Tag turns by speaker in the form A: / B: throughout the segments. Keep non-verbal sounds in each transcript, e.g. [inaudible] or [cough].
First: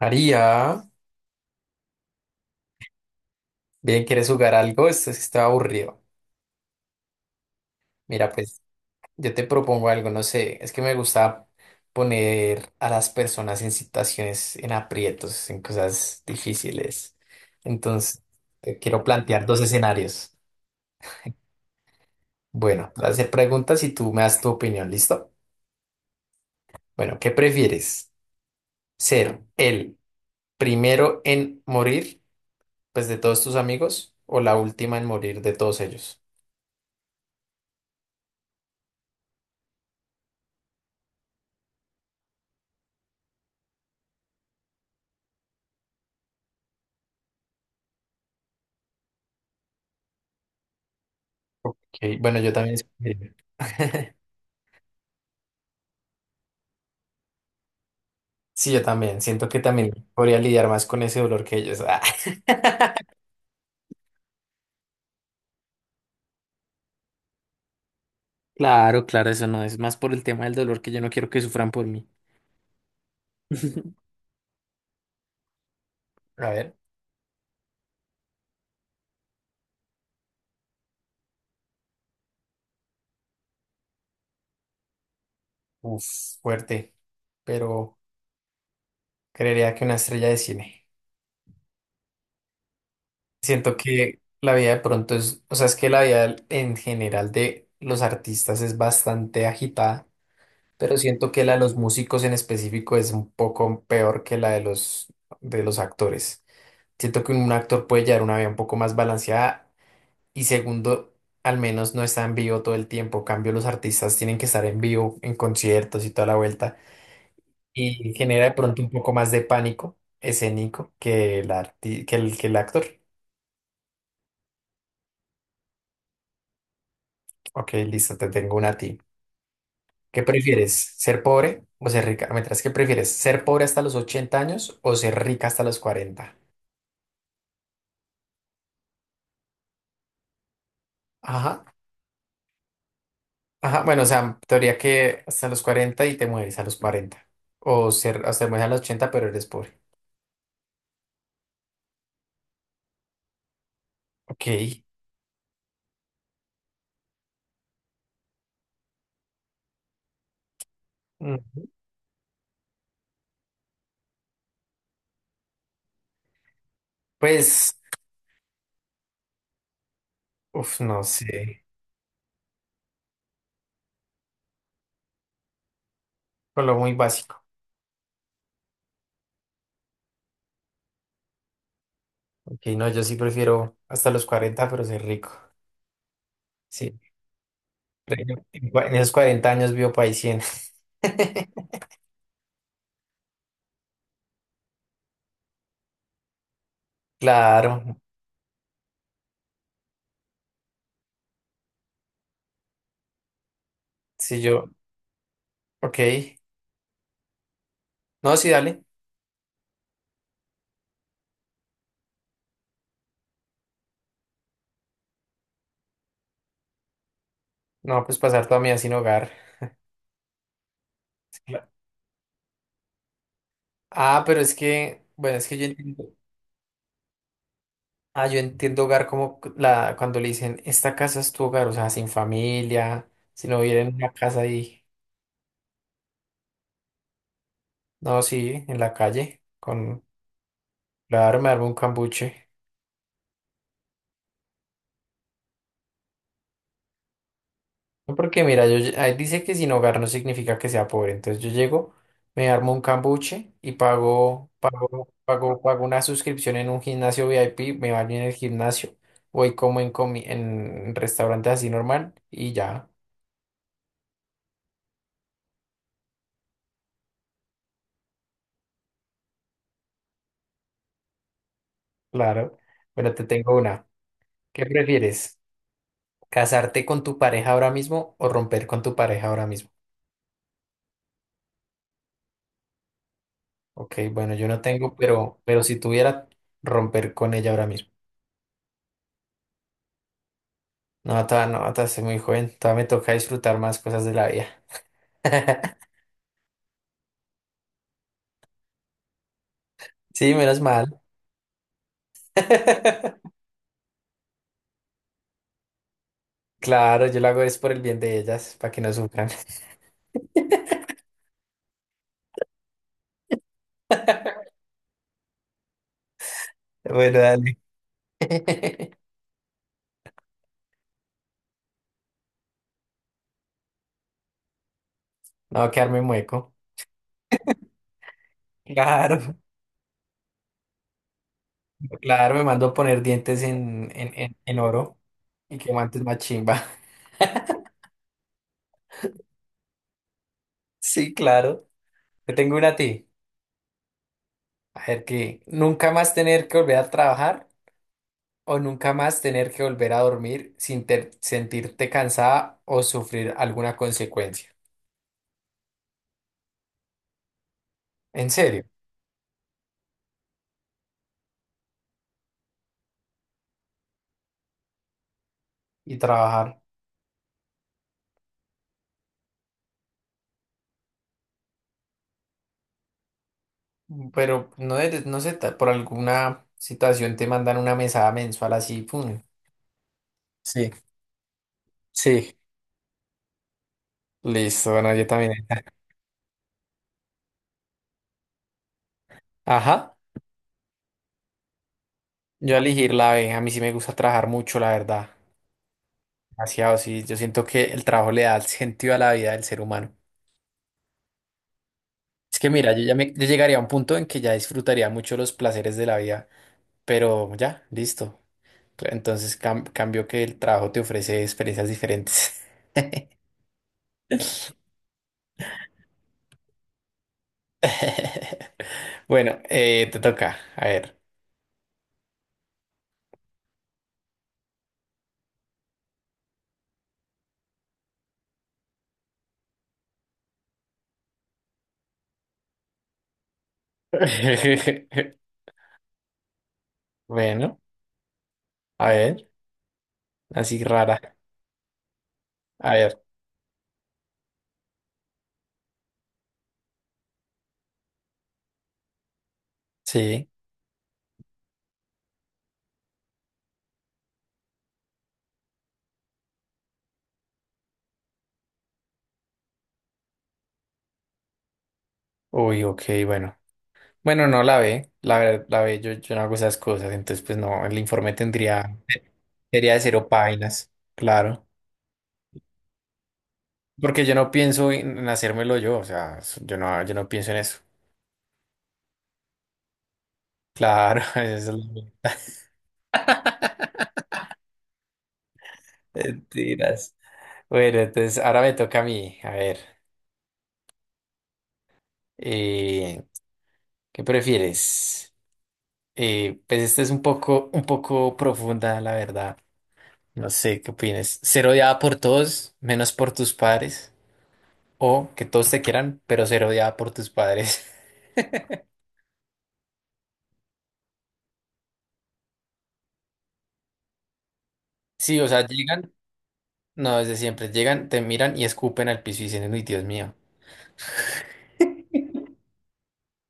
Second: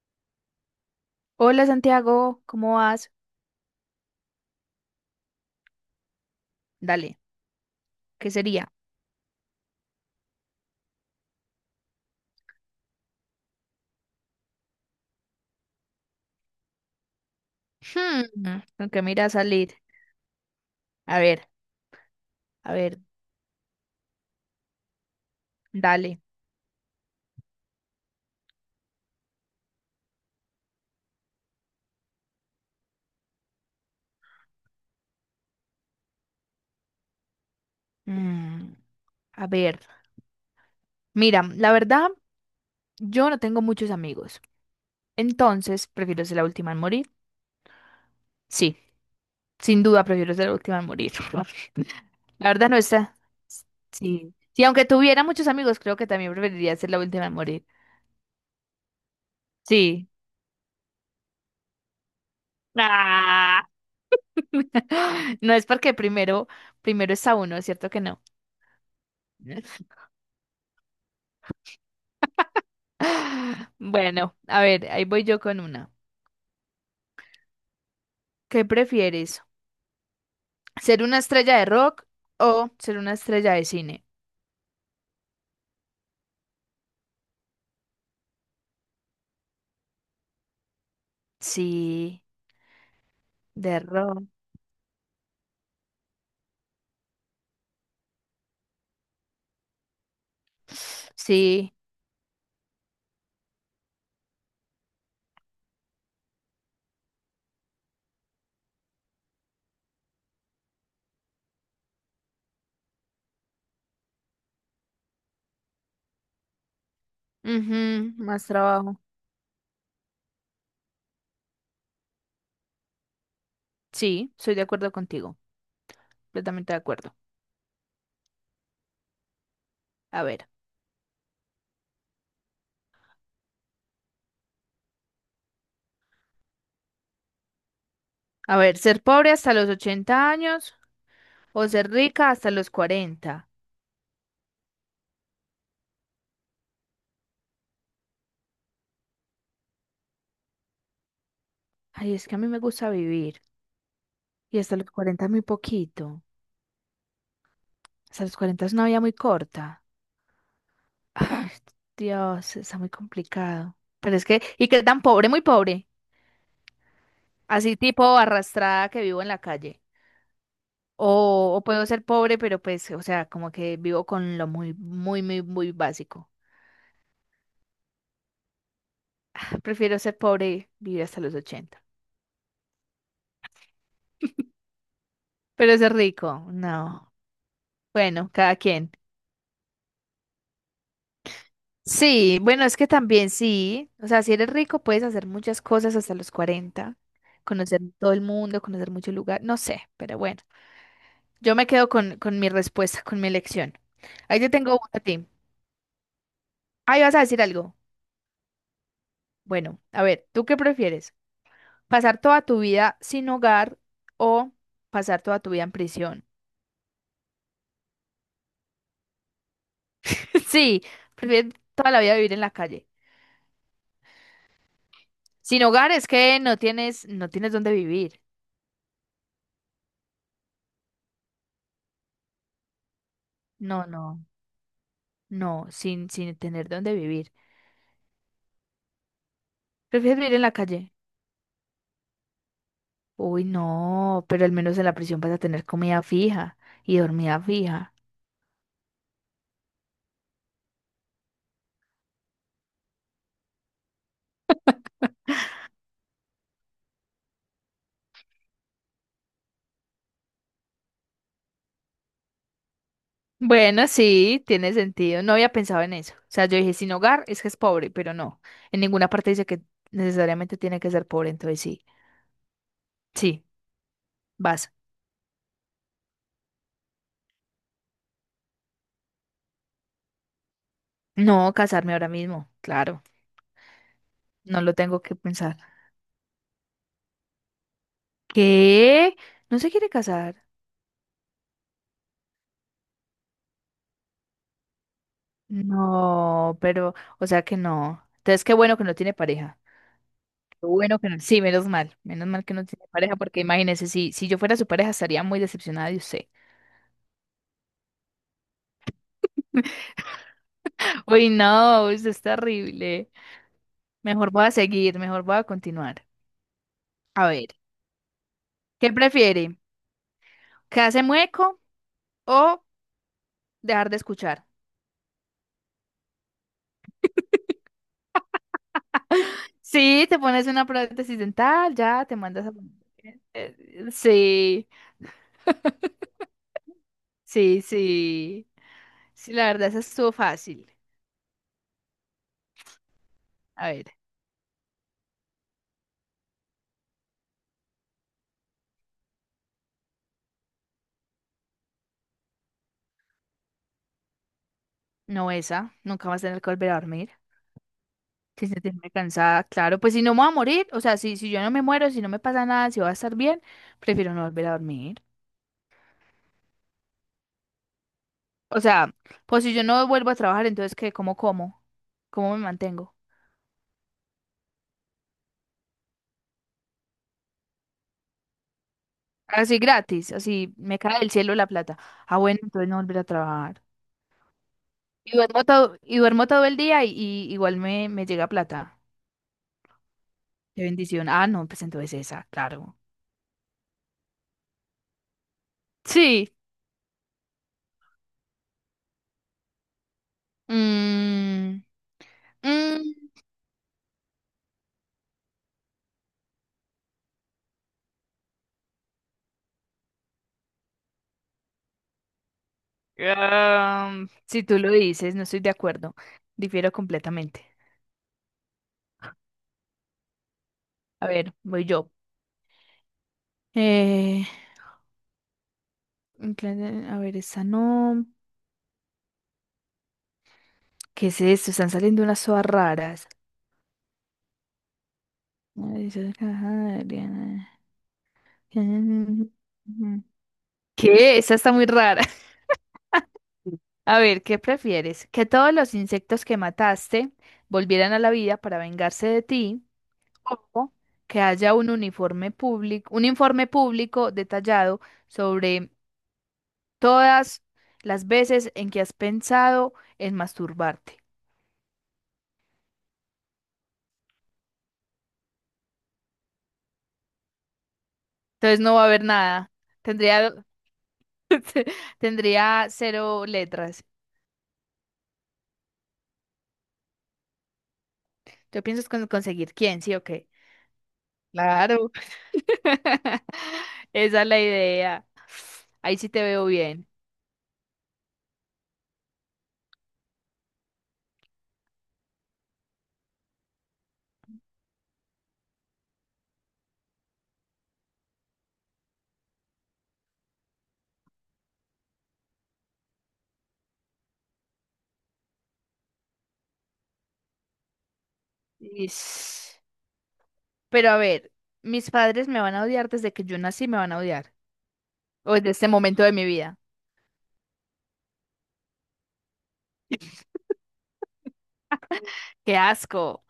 A: María,
B: Hola Santiago, ¿cómo vas?
A: bien, ¿quieres jugar algo? Esto es que está aburrido.
B: Dale,
A: Mira,
B: ¿qué
A: pues
B: sería?
A: yo te propongo algo, no sé, es que me gusta poner a las personas en situaciones, en aprietos, en cosas difíciles.
B: Hmm,
A: Entonces, te
B: ¿con qué
A: quiero
B: mira
A: plantear dos
B: salir?
A: escenarios.
B: A ver, a
A: Bueno, te
B: ver,
A: voy a hacer preguntas y tú me das tu opinión, ¿listo?
B: dale.
A: Bueno, ¿qué prefieres? ¿Ser el primero en morir, pues de todos tus amigos, o la última en morir de todos ellos?
B: Mm, a ver, mira, la verdad, yo no tengo muchos amigos, entonces prefiero ser la última en morir. Sí, sin duda prefiero ser la última en morir. [laughs]
A: Ok, bueno,
B: La
A: yo
B: verdad
A: también
B: no está.
A: escogería. [laughs]
B: Sí, sí, aunque tuviera muchos amigos, creo que también preferiría ser la última en morir.
A: Sí, yo también. Siento que también
B: Sí.
A: podría lidiar más con ese dolor que ellos. Ah. [laughs]
B: Ah. [laughs] No es porque primero está uno, ¿cierto que no?
A: Claro, claro, eso no es más
B: [laughs]
A: por el tema del dolor que yo no quiero que sufran por mí.
B: [laughs]
A: [laughs]
B: Bueno, a ver, ahí voy yo con una.
A: A ver,
B: ¿Qué prefieres? ¿Ser una estrella de rock o ser una estrella de cine?
A: uf, fuerte, pero creería que una estrella de cine.
B: Sí,
A: Siento
B: de
A: que
B: rock.
A: la vida de pronto es, o sea, es que la vida en general de los artistas es bastante agitada, pero siento que la de los
B: Sí,
A: músicos en específico es un poco peor que la de los actores. Siento que un actor puede llevar una vida un poco más balanceada. Y segundo, al menos no está en vivo todo el tiempo. En cambio, los artistas tienen que estar en vivo, en conciertos y toda la vuelta. Y
B: ujú,
A: genera
B: más
A: de pronto un
B: trabajo.
A: poco más de pánico escénico que el, arti- que el actor.
B: Sí, soy de acuerdo contigo, completamente de acuerdo.
A: Ok, listo, te tengo una a ti. ¿Qué
B: A ver,
A: prefieres? ¿Ser pobre o ser rica? Mientras, ¿qué prefieres? ¿Ser pobre hasta los 80 años o ser rica hasta los cuarenta?
B: a ver, ser pobre hasta los 80 años o
A: Ajá.
B: ser rica hasta los 40.
A: Ajá, bueno, o sea, teoría que hasta los 40 y te mueres a los cuarenta. O ser, hasta te mueres a los ochenta pero eres pobre.
B: Ay, es que a mí me gusta vivir
A: Ok.
B: y hasta los 40 muy poquito. Hasta los 40 es una vida muy corta. Ay,
A: Mm.
B: Dios, está muy complicado. Pero es que, ¿y qué tan pobre? Muy pobre.
A: Pues.
B: Así tipo arrastrada que vivo en la calle.
A: No
B: O
A: sé.
B: puedo ser pobre, pero pues, o sea, como que vivo con lo muy, muy, muy, muy básico.
A: Con lo muy básico.
B: Prefiero ser pobre y vivir hasta los 80.
A: Ok, no, yo sí prefiero hasta los 40, pero ser rico.
B: Pero ser rico,
A: Sí.
B: no. Bueno,
A: Pero
B: cada quien.
A: En esos 40 años vivo para 100. [laughs]
B: Sí, bueno, es que también sí. O sea, si eres rico, puedes hacer muchas cosas hasta los cuarenta,
A: Claro.
B: Conocer todo el mundo, conocer muchos lugares, no sé, pero bueno. Yo me quedo con mi respuesta, con mi elección. Ahí
A: Sí,
B: te
A: yo.
B: tengo una a ti.
A: Ok.
B: Ahí vas a decir algo.
A: No, sí, dale.
B: Bueno, a ver, ¿tú qué prefieres? ¿Pasar toda tu vida sin hogar o pasar toda tu vida en prisión?
A: No, pues pasar toda mi vida sin hogar.
B: [laughs] Sí, prefieres
A: Cla-
B: toda la vida vivir en la calle.
A: Ah, pero es que. Bueno, es que
B: Sin
A: yo
B: hogar es
A: entiendo.
B: que no tienes dónde vivir.
A: Ah, yo entiendo hogar como cuando le dicen, esta casa es tu hogar, o sea, sin familia, si no viviera
B: No,
A: en una
B: no,
A: casa ahí.
B: no, sin tener dónde vivir.
A: No, sí, en la calle, con.
B: ¿Prefieres vivir en la calle?
A: Claro, me armo un cambuche.
B: Uy, no, pero al menos en la prisión vas a tener comida fija y dormida fija.
A: No, porque mira, yo, ahí dice que sin hogar no significa que sea pobre. Entonces yo llego, me armo un cambuche y pago una suscripción en un gimnasio VIP, me baño en el gimnasio, voy como en restaurantes así normal y ya,
B: Bueno, sí, tiene sentido. No había pensado en eso. O sea, yo dije, sin hogar es que es pobre, pero no. En ninguna parte dice que necesariamente tiene que ser pobre, entonces sí.
A: claro. Bueno, te
B: Sí,
A: tengo una. ¿Qué
B: vas.
A: prefieres? ¿Casarte con tu pareja ahora mismo o romper con tu pareja ahora mismo?
B: No, casarme ahora mismo, claro.
A: Ok, bueno, yo no
B: No lo
A: tengo,
B: tengo que pensar.
A: pero si tuviera, romper con ella ahora mismo.
B: ¿Qué? ¿No se quiere casar?
A: No, ta, no, ta, soy muy joven, todavía me toca disfrutar más cosas de la vida. [laughs]
B: No, pero, o sea que no. Entonces, qué bueno que no tiene pareja.
A: Sí, menos
B: Qué bueno
A: mal.
B: que no. Sí, menos mal. Menos mal que no tiene pareja,
A: [laughs]
B: porque imagínese, si yo fuera su pareja, estaría muy decepcionada de usted.
A: Claro, yo lo hago es por el bien de ellas, para que no sufran.
B: [laughs] Uy, no, eso es terrible. Mejor voy a
A: [laughs]
B: seguir, mejor voy a continuar.
A: Bueno,
B: A ver,
A: dale. [laughs]
B: ¿qué prefiere? ¿Quedarse mueco o dejar de escuchar?
A: No va a quedarme mueco. Claro,
B: Sí, te pones una prótesis dental, ya te
A: claro, me
B: mandas a...
A: mando a poner
B: [laughs]
A: dientes en
B: Sí,
A: oro y que guantes más chimba.
B: sí, sí. Sí, la verdad, esa estuvo fácil.
A: [laughs] Sí, claro. Te tengo una a ti.
B: A ver,
A: A ver, que nunca más tener que volver a trabajar o nunca más tener que volver a dormir sin sentirte cansada o sufrir alguna consecuencia.
B: no esa, nunca vas a tener que volver a dormir.
A: ¿En
B: Si se
A: serio?
B: te cansada, claro, pues si no me voy a morir, o sea, si yo no me muero, si no me pasa nada, si voy a estar bien, prefiero no volver a dormir.
A: Y trabajar.
B: O sea, pues si yo no vuelvo a trabajar, entonces, ¿qué? ¿Cómo como? ¿Cómo me mantengo?
A: Pero no, no sé, por alguna situación te mandan una mesada mensual así, pum.
B: Así gratis, así
A: Sí,
B: me cae del cielo la plata. Ah,
A: sí.
B: bueno, entonces no volver a trabajar.
A: Listo, bueno, yo
B: Y
A: también.
B: duermo todo, y duermo todo el día y igual me llega plata.
A: Ajá,
B: Qué bendición. Ah, no, pues entonces esa,
A: yo a
B: claro.
A: elegir la B, a mí sí me gusta trabajar mucho, la verdad.
B: Sí.
A: Demasiado, sí, yo siento que el trabajo le da el sentido a la vida del ser humano.
B: Mm,
A: Es que mira,
B: mm,
A: yo llegaría a un punto en que ya disfrutaría mucho los placeres de la vida, pero ya, listo. Entonces cambio que el trabajo te ofrece experiencias diferentes.
B: si tú lo dices, no estoy de acuerdo. Difiero completamente.
A: [laughs] Bueno, te toca, a ver.
B: A ver, voy yo. Eh, a ver, esa no. ¿Qué es esto? Están saliendo unas sodas raras.
A: [laughs]
B: Ay, esa caja, Adriana.
A: Bueno, a ver,
B: [laughs]
A: así rara.
B: ¿Qué? Esa está muy rara.
A: A ver,
B: [laughs] A ver, ¿qué prefieres? ¿Que todos los insectos que mataste volvieran a la vida para vengarse de ti?
A: sí.
B: ¿O que haya un informe público detallado sobre todas las veces en que has pensado en masturbarte?
A: Uy, ok, bueno. Bueno, no la ve, la, ver- la ve, yo no hago esas cosas, entonces pues no, el informe
B: Entonces no
A: tendría,
B: va a haber nada.
A: sería de cero
B: Tendría,
A: páginas, claro.
B: [laughs] tendría 0 letras.
A: Porque yo no pienso en hacérmelo yo, o sea, yo no, yo no pienso en eso.
B: ¿Tú piensas conseguir quién? ¿Sí o qué?
A: Claro, [laughs] esa es
B: Claro.
A: la-
B: [laughs]
A: [laughs]
B: Esa es la idea. Ahí sí te veo bien.
A: Mentiras. Bueno, entonces ahora me toca a mí, a ver, eh, ¿qué prefieres? Pues esta es un poco profunda, la verdad. No sé qué opinas. Ser odiada por todos, menos por tus padres. O que todos te quieran, pero ser odiada por tus padres. [laughs]
B: Ish. Pero a ver, mis padres me van a odiar desde que yo nací, me van a odiar.
A: Sí, o
B: O
A: sea,
B: desde este
A: llegan,
B: momento de mi vida.
A: no, desde siempre, llegan, te miran y escupen al piso y dicen, uy, Dios mío.
B: [laughs] ¡Qué asco!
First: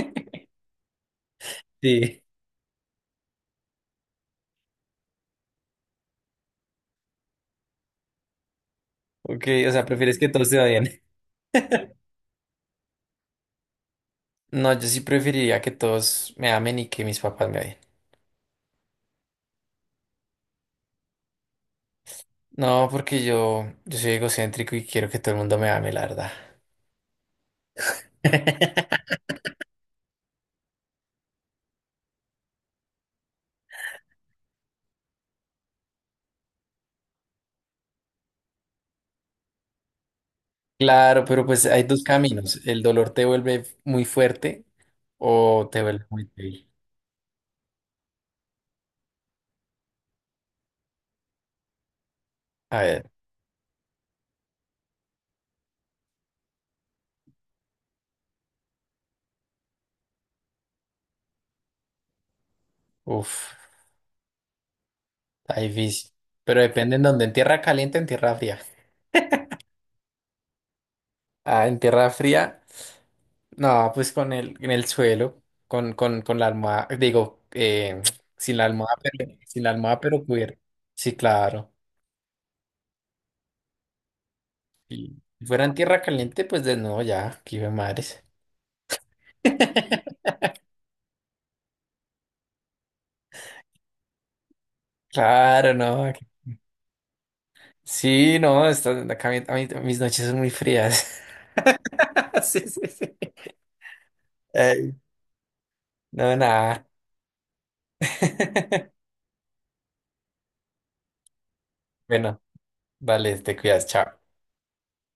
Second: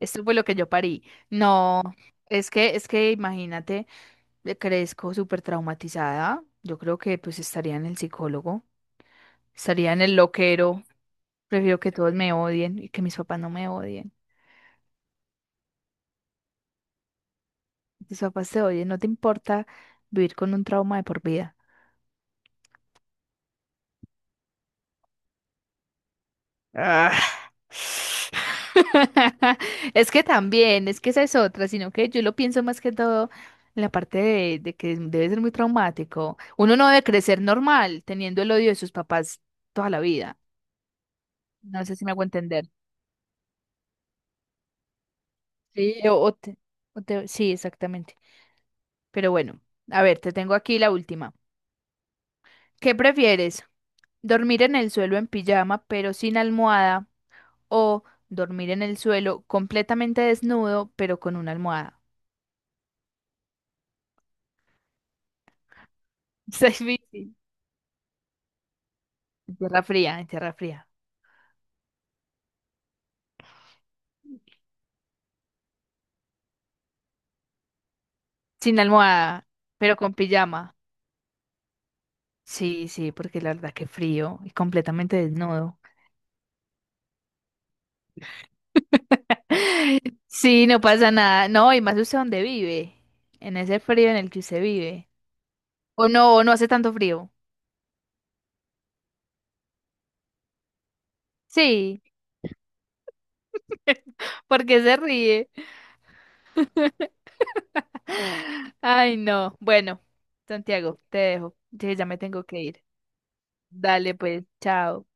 B: Esto fue lo que yo parí. No,
A: Sí.
B: es que imagínate, crezco súper traumatizada. Yo creo que pues estaría en el psicólogo,
A: Ok, o sea,
B: estaría en el
A: prefieres que todos te
B: loquero.
A: odien. [laughs]
B: Prefiero que todos me odien y que mis papás no me odien.
A: No, yo sí preferiría que todos me amen y que mis papás me odien.
B: Tus papás te oyen, no te importa vivir con un trauma de por vida.
A: No, porque yo soy egocéntrico y quiero que todo el mundo me ame, la verdad.
B: Ah.
A: [laughs]
B: [laughs] Es que también, es que esa es otra, sino que yo lo pienso más que todo en la parte de que debe ser muy traumático. Uno no debe crecer normal teniendo el odio de sus papás toda la vida.
A: Claro, pero pues hay
B: No sé
A: dos
B: si me hago
A: caminos.
B: entender.
A: El dolor te vuelve muy fuerte o te
B: Sí.
A: vuelve
B: Eh, O,
A: muy
B: o te-
A: débil.
B: o te- sí, exactamente. Pero bueno, a ver, te tengo aquí la última.
A: A
B: ¿Qué
A: ver,
B: prefieres? ¿Dormir en el suelo en pijama pero sin almohada o dormir en el suelo completamente desnudo, pero con una almohada?
A: uff, está difícil.
B: [laughs]
A: Pero
B: Está
A: depende en dónde, en
B: difícil.
A: tierra caliente, o en tierra fría.
B: En tierra fría, en tierra fría.
A: Ah, en tierra fría, no, pues con el, en el suelo, con la almohada, digo, [tsk] sin la
B: Sin
A: almohada, pero,
B: almohada,
A: sin la
B: pero
A: almohada,
B: con
A: pero cubierto.
B: pijama.
A: Sí, claro.
B: Sí, sí, porque la verdad que frío y completamente
A: Y si fuera en
B: desnudo.
A: tierra caliente, pues de nuevo ya, aquí ve mares.
B: [laughs]
A: [laughs]
B: Sí, no pasa nada. No, y más usted donde vive, en ese frío en el que usted vive.
A: Claro, no.
B: O no hace tanto frío.
A: Sí, no, está, acá mi- a mí- mis noches son muy frías.
B: Sí,
A: [laughs] Sí, sí, sí.
B: [laughs] porque
A: Ay,
B: se ríe.
A: no, nada.
B: [laughs]
A: [laughs]
B: Ay, no. Bueno, Santiago, te dejo. Sí, ya me
A: Bueno,
B: tengo que ir.
A: vale, te cuidas, chao.
B: Dale, pues, chao.